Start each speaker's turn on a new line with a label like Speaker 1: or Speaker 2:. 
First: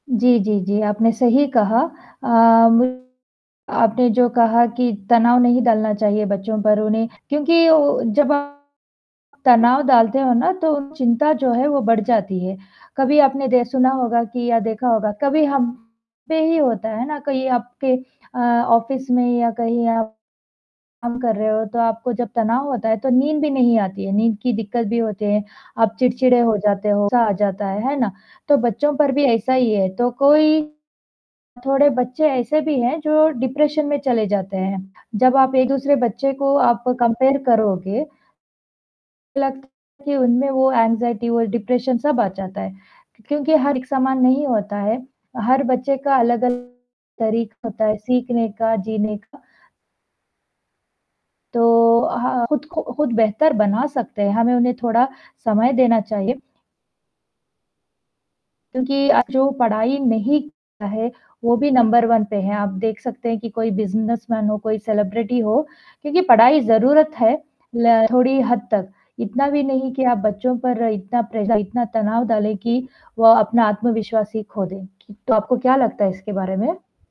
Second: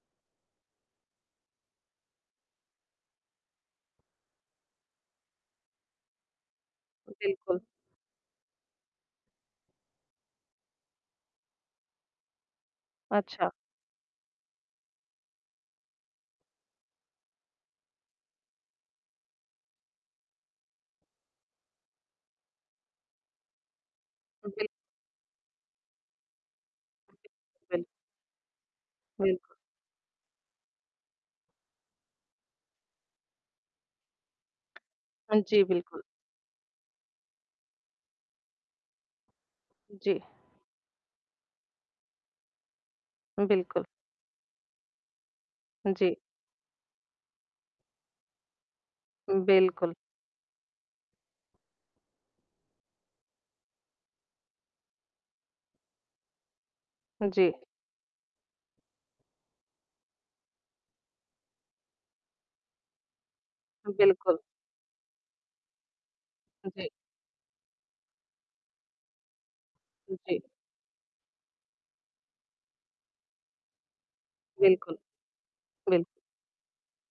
Speaker 1: जी, जी, जी आपने सही कहा। अ, म आपने जो कहा कि तनाव नहीं डलना चाहिए बच्चों पर उन्हें
Speaker 2: बिल्कुल।
Speaker 1: क्योंकि उ जब आप तनाव डालते हो ना तो चिंता जो है वो बढ़ जाती है। कभी आपने
Speaker 2: अच्छा।
Speaker 1: दे सुना होगा कि या देखा होगा, कभी हम पे ही होता है ना, कहीं आपके अ, ऑफ़िस में या कहीं आप काम कर रहे हो, तो आपको जब तनाव होता है तो नींद भी नहीं आती है, नींद
Speaker 2: उ,
Speaker 1: की
Speaker 2: बिल
Speaker 1: दिक्कत भी होती है, आप चिड़चिड़े हो जाते हो, गुस्सा आ जाता है,
Speaker 2: बिल
Speaker 1: है ना? तो बच्चों पर भी ऐसा
Speaker 2: बिल्कु
Speaker 1: ही है, तो कोई थोड़े बच्चे ऐसे भी हैं जो डिप्रेशन में चले जाते हैं, जब
Speaker 2: हाँ
Speaker 1: आप
Speaker 2: जी।
Speaker 1: एक-दूसरे
Speaker 2: बिल्कुल।
Speaker 1: बच्चे को आप कम्पेयर करोगे बालक के
Speaker 2: जी।
Speaker 1: मन में वो एंग्ज़ायटी और डिप्रेशन सब आ जाता है
Speaker 2: उ,
Speaker 1: क्योंकि हर
Speaker 2: बिल्कुल।
Speaker 1: एक समान नहीं होता है, हर
Speaker 2: उ,
Speaker 1: बच्चे का
Speaker 2: जी।
Speaker 1: अलग अलग तरीका होता है सीखने का, जीने का।
Speaker 2: हुँ बिल्कुल।
Speaker 1: तो हाँ, खुद को खुद बेहतर बना सकते हैं, हमें उन्हें थोड़ा समय देना चाहिए।
Speaker 2: जी।
Speaker 1: क्योंकि आज जो पढ़ाई नहीं करता है वो भी नंबर 1 पे है, आप देख सकते हैं कि कोई
Speaker 2: उ,
Speaker 1: बिज़नेस
Speaker 2: बिल्कुल।
Speaker 1: मैन हो, कोई सेलिब्रिटी हो क्योंकि पढ़ाई
Speaker 2: जी।
Speaker 1: ज़रूरत है ल थोड़ी हद तक, इतना भी नहीं कि आप
Speaker 2: हुँ जी।
Speaker 1: बच्चों पर इतना प्रेश इतना तनाव डालें कि वो अपना आत्मविश्वास ही खो दें,
Speaker 2: बिल्कुल।
Speaker 1: तो आपको क्या
Speaker 2: बिल्कु
Speaker 1: लगता है इसके बारे में?